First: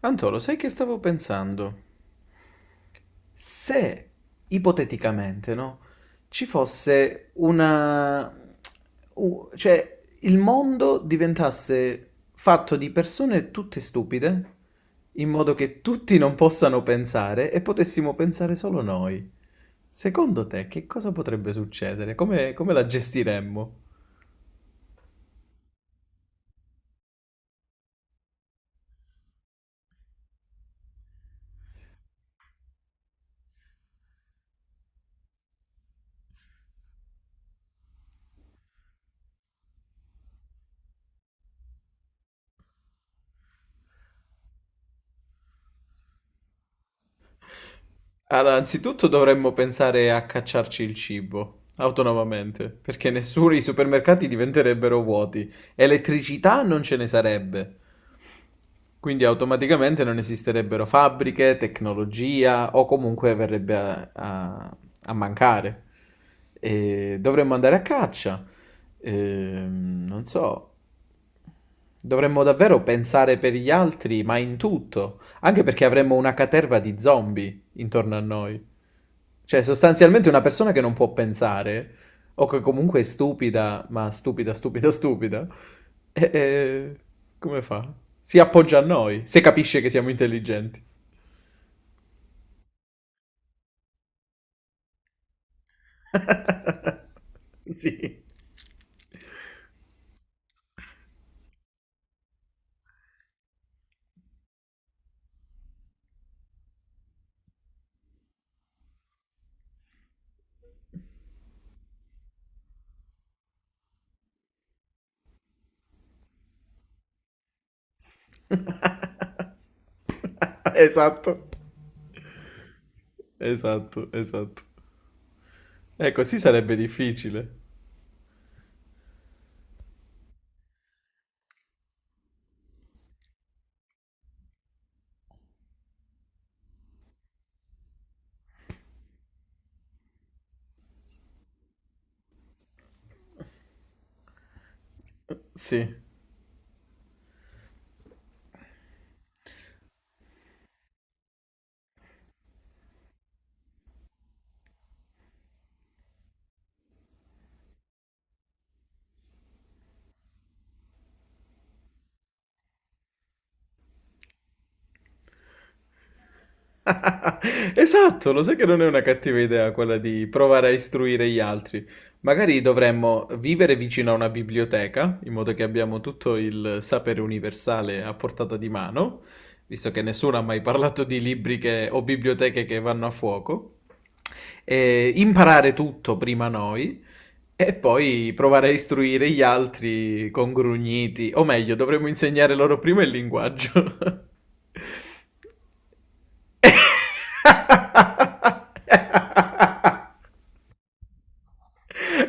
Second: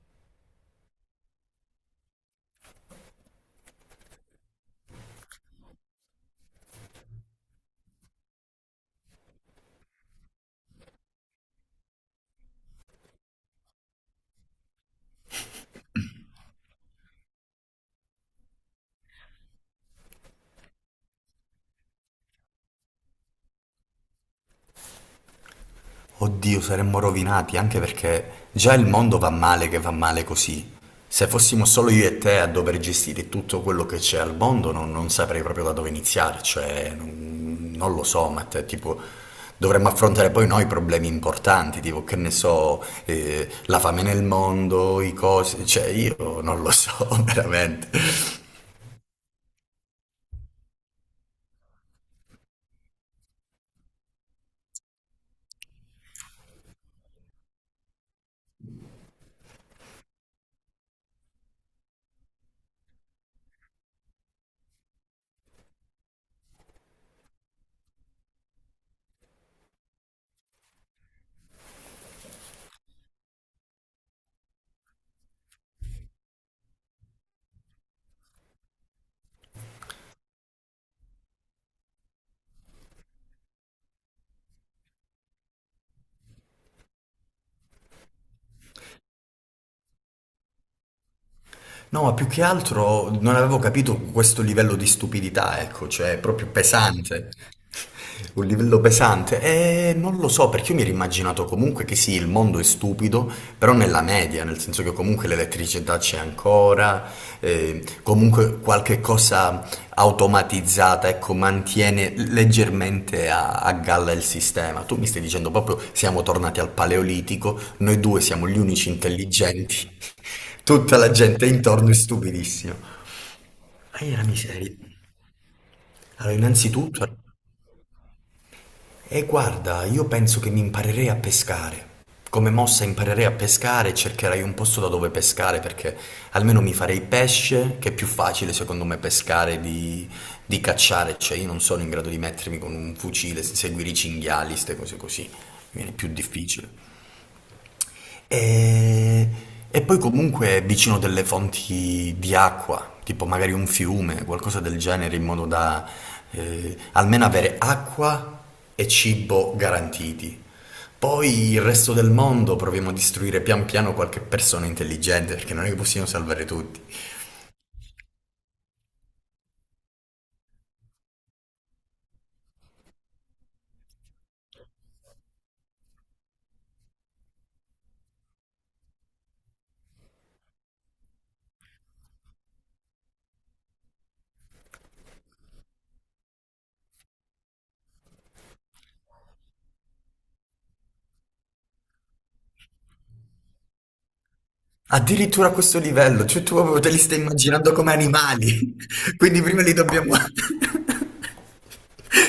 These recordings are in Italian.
Antolo, sai che stavo pensando? Se, ipoteticamente, no, ci fosse una... cioè, il mondo diventasse fatto di persone tutte stupide, in modo che tutti non possano pensare e potessimo pensare solo noi. Secondo te, che cosa potrebbe succedere? Come la gestiremmo? Oddio, saremmo rovinati anche perché già il mondo va male che va male così. Se fossimo solo io e te a dover gestire tutto quello che c'è al mondo, non saprei proprio da dove iniziare, cioè non lo so, ma te, tipo dovremmo affrontare poi noi problemi importanti, tipo che ne so, la fame nel mondo, i cose, cioè io non lo so veramente. Allora, anzitutto dovremmo pensare a cacciarci il cibo autonomamente, perché nessuno i supermercati diventerebbero vuoti, elettricità non ce ne sarebbe. Quindi automaticamente non esisterebbero fabbriche, tecnologia o comunque verrebbe a mancare. E dovremmo andare a caccia. Non so, dovremmo davvero pensare per gli altri, ma in tutto, anche perché avremmo una caterva di zombie intorno a noi. Cioè, sostanzialmente una persona che non può pensare, o che comunque è stupida, ma stupida, stupida, stupida, e come fa? Si appoggia a noi, se capisce che siamo intelligenti. No, ma più che altro non avevo capito questo livello di stupidità, ecco, cioè è proprio pesante. Sì, Un livello pesante. E non lo so, perché io mi ero immaginato comunque che sì, il mondo è stupido, però nella media, nel senso che comunque l'elettricità c'è ancora, comunque qualche cosa automatizzata, ecco, mantiene leggermente a galla il sistema. Tu mi stai dicendo proprio siamo tornati al Paleolitico, noi due siamo gli unici intelligenti, tutta la esatto, gente intorno è stupidissima. Ma esatto, io la esatto. miseria. Ecco, Allora, sì, sarebbe innanzitutto, difficile. e guarda, io penso che mi imparerei a pescare. Come mossa imparerei a pescare e cercherei un posto da dove pescare perché almeno mi farei pesce, che è più facile secondo me pescare di cacciare. Cioè io non sono in grado di mettermi con un fucile, seguire i cinghiali, ste cose così. Mi viene Sì. più difficile. E, e poi comunque vicino delle fonti di acqua, tipo magari un fiume, qualcosa del genere, in modo da almeno avere acqua e cibo garantiti. Poi il resto del mondo proviamo a distruggere pian piano qualche persona intelligente, perché non è che possiamo salvare tutti. Esatto, lo sai che non è una cattiva idea quella di provare a istruire gli altri. Magari dovremmo vivere vicino a una biblioteca, in modo che abbiamo tutto il sapere universale a portata di mano, visto che nessuno ha mai parlato di o biblioteche che vanno a fuoco. E imparare tutto prima noi e poi provare a istruire gli altri con grugniti, o meglio, dovremmo insegnare loro prima il linguaggio. Addirittura a questo livello, cioè tu proprio te li stai immaginando come animali, quindi prima li dobbiamo...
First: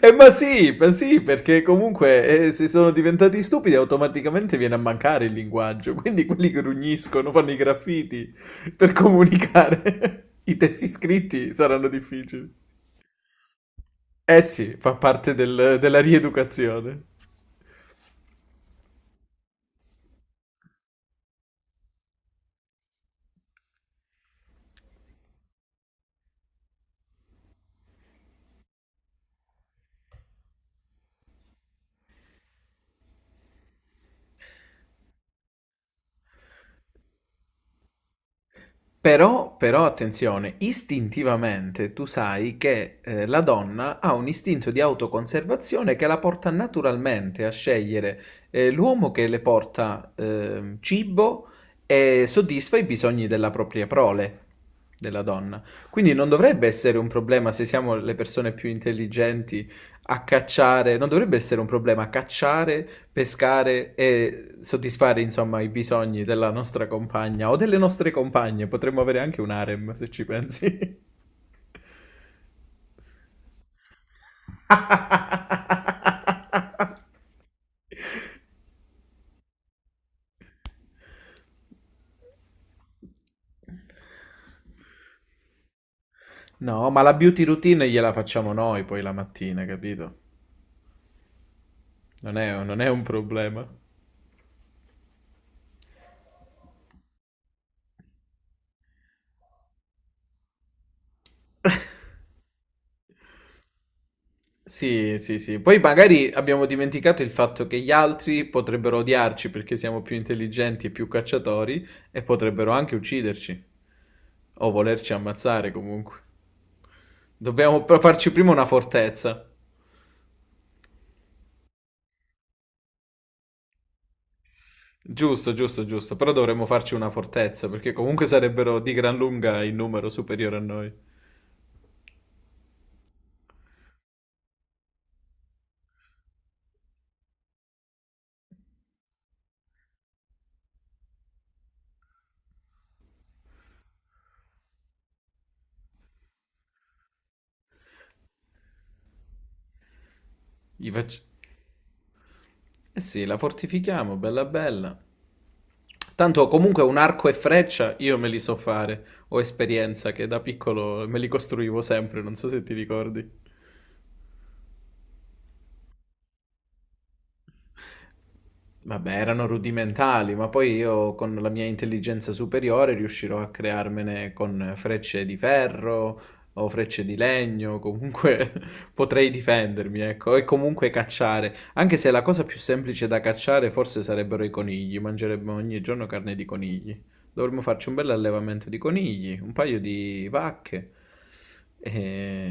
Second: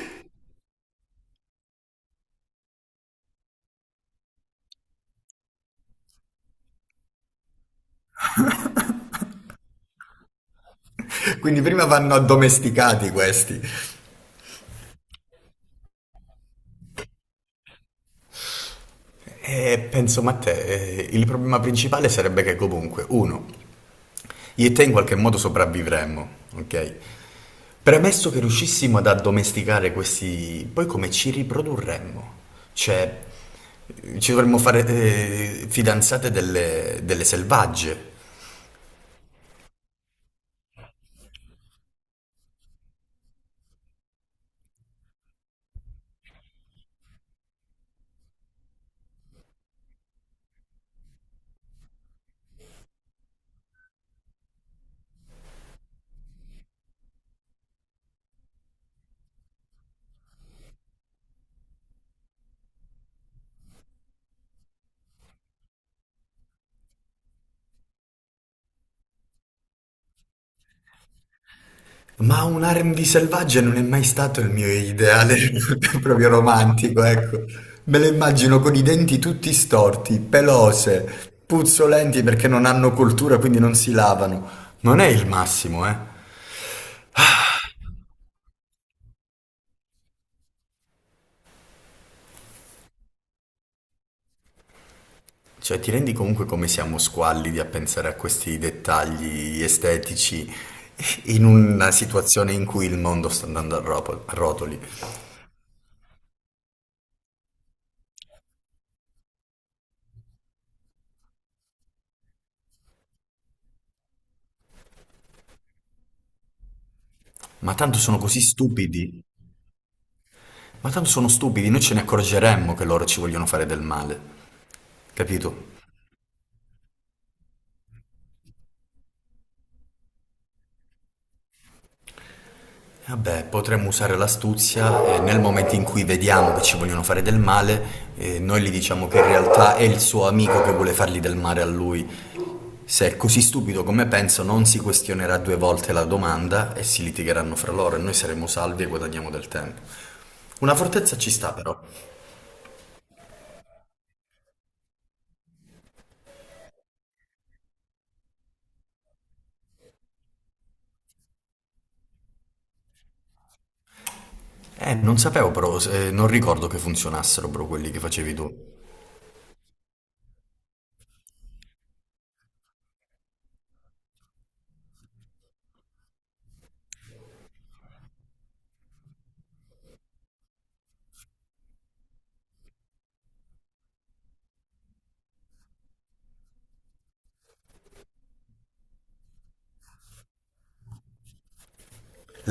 Ma sì, perché comunque se sono diventati stupidi automaticamente viene a mancare il linguaggio, quindi quelli che grugniscono, fanno i graffiti per comunicare, i testi scritti quindi prima saranno vanno difficili. addomesticati questi. Eh sì, fa parte della rieducazione. Penso, ma te, il problema principale sarebbe che comunque, uno, io e te in qualche modo sopravvivremmo, ok? Premesso che riuscissimo ad addomesticare questi, poi come ci riprodurremmo? Cioè, ci dovremmo fare fidanzate delle selvagge. Però attenzione, istintivamente tu sai che la donna ha un istinto di autoconservazione che la porta naturalmente a scegliere l'uomo che le porta cibo e soddisfa i bisogni della propria prole, della donna. Quindi non dovrebbe essere un problema se siamo le persone più intelligenti a cacciare, non dovrebbe essere un problema cacciare, pescare e soddisfare insomma i bisogni della nostra compagna o delle nostre compagne. Potremmo avere anche un harem se ci pensi. Ma un R&B selvaggia non è mai stato il mio ideale proprio romantico, ecco. Me le immagino con i denti tutti storti, pelose, puzzolenti perché non hanno cultura, quindi non si lavano. Non è il massimo, eh. No, ma la beauty routine gliela facciamo noi poi la mattina, capito? Non è un problema. Cioè, ti rendi comunque come siamo squallidi a pensare a questi dettagli estetici in una situazione in cui il mondo sta andando a rotoli. Sì, sì, sì. Poi magari abbiamo dimenticato il fatto che gli altri potrebbero odiarci perché siamo più intelligenti e più cacciatori e potrebbero anche ucciderci o volerci ammazzare comunque. Ma Dobbiamo tanto però sono farci così prima una stupidi. fortezza. Ma tanto sono stupidi, noi ce ne accorgeremmo che loro ci vogliono fare del male. Giusto, Capito? giusto, giusto. Però dovremmo farci una fortezza perché comunque sarebbero di gran lunga in numero superiore a noi. Vabbè, potremmo usare l'astuzia e nel momento in cui vediamo che ci vogliono fare del male, noi gli diciamo che in realtà è il suo amico che vuole fargli del male a lui. Se è così stupido come penso, non si questionerà due volte la domanda e si litigheranno fra loro e noi saremo salvi e guadagniamo del tempo. Una Gli fortezza fac- ci sta però. Eh sì, la fortifichiamo, bella bella. Tanto comunque un arco e freccia io me li so fare, ho esperienza che da piccolo me li costruivo sempre, non so se ti ricordi. Non sapevo però, non ricordo che funzionassero però quelli che facevi tu. Vabbè, erano rudimentali, ma poi io con la mia intelligenza superiore riuscirò a crearmene con frecce di ferro o frecce di legno, comunque potrei difendermi, ecco, e comunque cacciare. Anche se la cosa più semplice da cacciare forse sarebbero i conigli, mangeremmo ogni giorno carne di conigli. Dovremmo farci un bel allevamento di conigli, un paio di vacche,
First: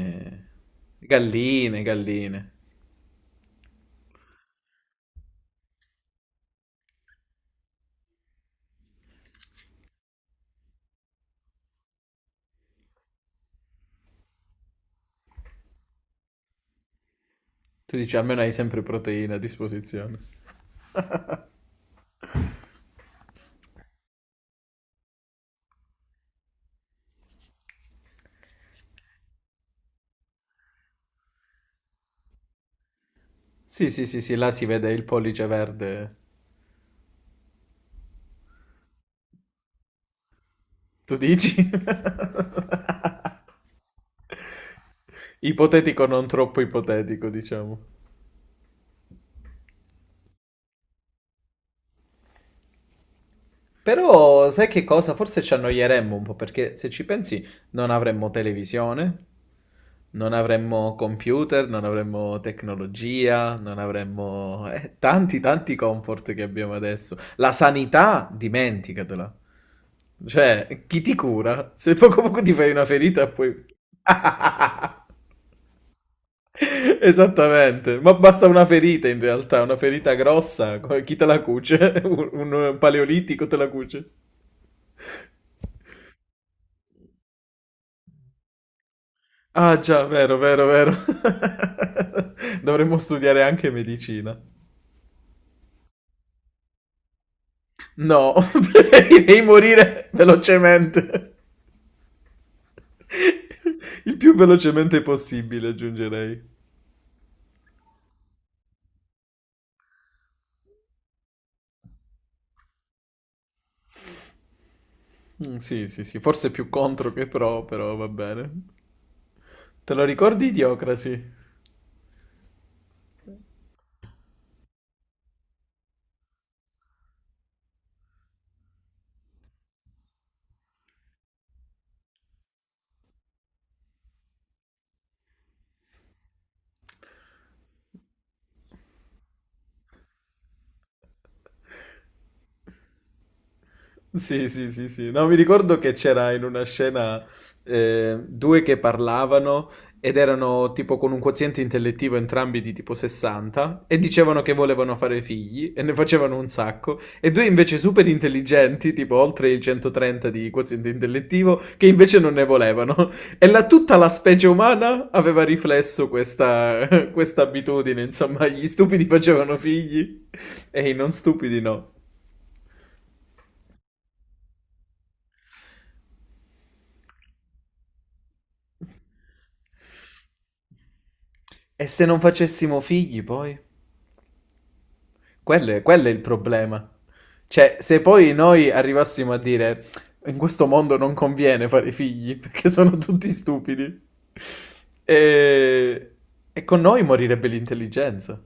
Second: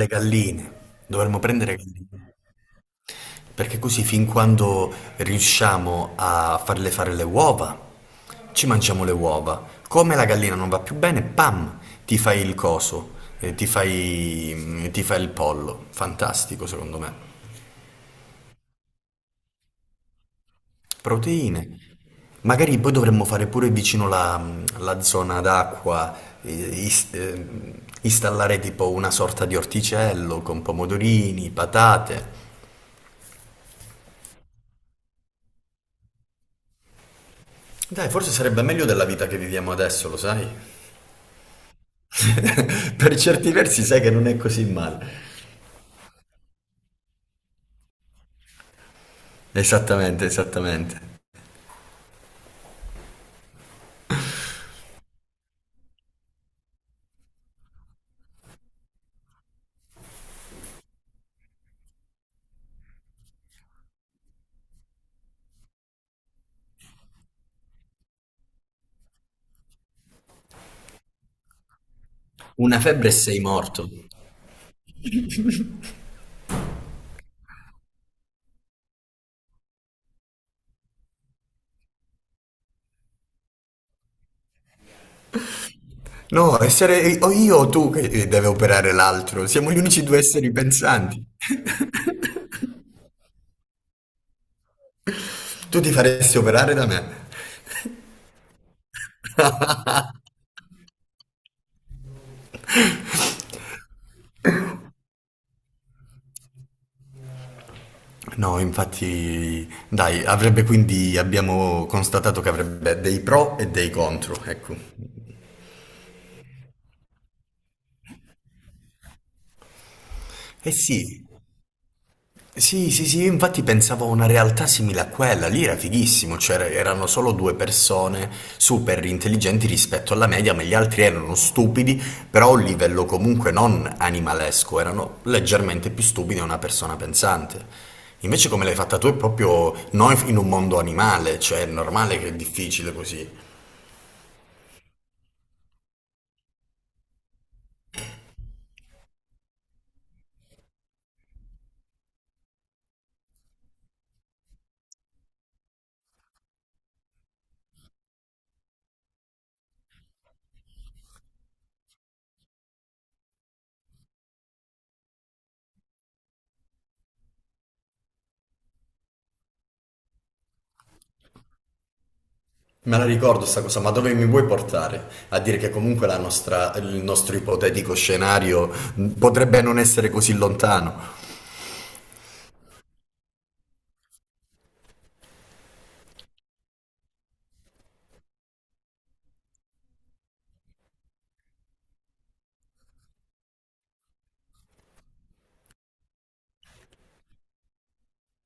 Le galline. Dovremmo prendere galline, galline. galline. Perché così fin quando riusciamo a farle fare le uova, ci mangiamo le uova. Come la gallina non va più bene, pam, ti fai il coso, ti fai il pollo. Fantastico secondo me. Tu dici, almeno hai sempre proteine a disposizione. Proteine. Magari poi dovremmo fare pure vicino la zona d'acqua, eh, is- eh, installare tipo una sorta di orticello con pomodorini, patate. Sì, sì, sì, sì, là si vede il pollice verde. Dai, forse sarebbe meglio della vita che viviamo adesso, lo sai? Tu dici? Per certi versi sai che non è così male. Ipotetico, non troppo ipotetico, diciamo. Esattamente, esattamente. Però sai che cosa? Forse ci annoieremmo un po' perché se ci pensi non avremmo televisione, non avremmo computer, non avremmo tecnologia, non avremmo tanti tanti comfort che abbiamo adesso. La sanità, dimenticatela. Cioè, chi ti cura? Se poco poco ti fai Una una febbre e ferita, sei poi... morto. Esattamente, ma basta una ferita in realtà, una ferita grossa. Chi te la cuce? Un paleolitico te la cuce. No, essere o io o tu che deve operare l'altro. Siamo Ah gli unici già, due vero, esseri vero, vero. pensanti. Dovremmo studiare anche medicina. Tu ti faresti operare da me. No, preferirei morire velocemente. Il più velocemente possibile, aggiungerei. No, infatti, dai, avrebbe quindi, abbiamo constatato che avrebbe dei pro e dei contro, ecco. Mm, sì, sì, sì, forse più contro che pro, però va bene. Te lo ricordi Eh sì, Idiocracy? sì, sì, sì, io infatti pensavo a una realtà simile a quella, lì era fighissimo, cioè erano solo due persone super intelligenti rispetto alla media, ma gli altri erano stupidi, però a un livello comunque non animalesco, erano leggermente più stupidi di una persona pensante. Invece come l'hai fatta tu è proprio noi in un mondo animale, cioè è normale che è difficile così. Sì, sì, sì, sì. No, mi ricordo che c'era in una scena due che parlavano ed erano tipo con un quoziente intellettivo entrambi di tipo 60 e dicevano che volevano fare figli e ne facevano un sacco e due invece super intelligenti, tipo oltre il 130 di quoziente intellettivo, che invece non ne volevano. E tutta la specie umana aveva riflesso questa, questa abitudine, insomma, gli stupidi facevano figli e i non stupidi no. Me la ricordo sta cosa, ma dove mi vuoi portare? A dire che comunque il nostro ipotetico scenario potrebbe non essere così lontano. E se non facessimo figli poi? Quello è il problema. Cioè, se poi noi arrivassimo a dire in questo mondo non conviene fare figli perché sono tutti stupidi, e, e con noi morirebbe l'intelligenza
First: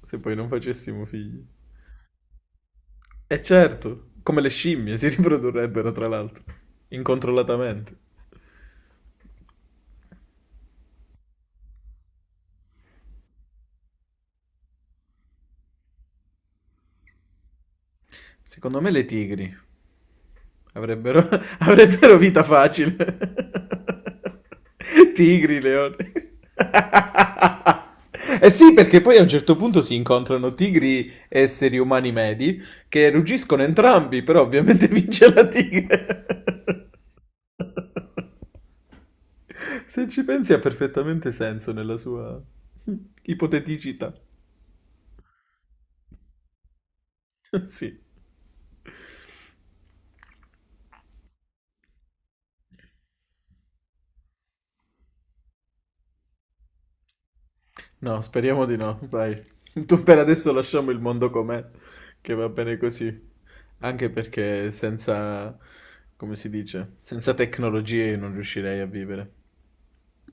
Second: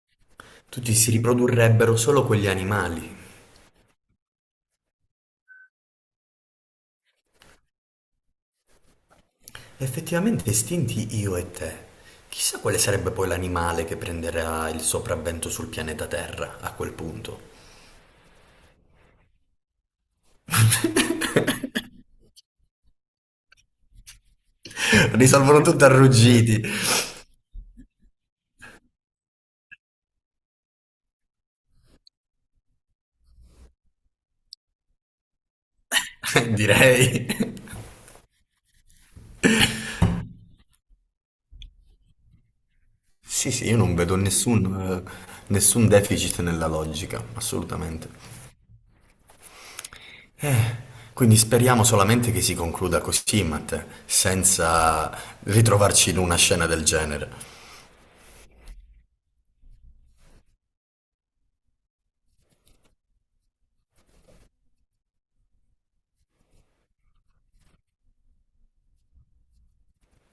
se poi non Tutti facessimo si figli. riprodurrebbero solo quegli animali. E certo, come le scimmie si riprodurrebbero tra l'altro, incontrollatamente. Effettivamente estinti io e te. Chissà quale sarebbe poi l'animale che prenderà il sopravvento sul pianeta Terra a quel punto. Secondo me le tigri. Avrebbero, avrebbero vita facile. Tigri, Risolvono tutto a leoni. ruggiti, Eh sì, perché poi a un certo punto si incontrano tigri e esseri umani medi che ruggiscono entrambi, però ovviamente vince la tigre. direi. Se ci pensi ha perfettamente senso nella sua Sì, sì, io non ipoteticità. vedo nessun, nessun deficit nella logica, Sì. assolutamente. Quindi speriamo solamente che si concluda così, Matteo, senza ritrovarci in una scena del genere. No, speriamo di no, dai. Tu per adesso lasciamo il mondo com'è, che va bene così. Anche perché senza, come si dice, senza tecnologie io non riuscirei a vivere.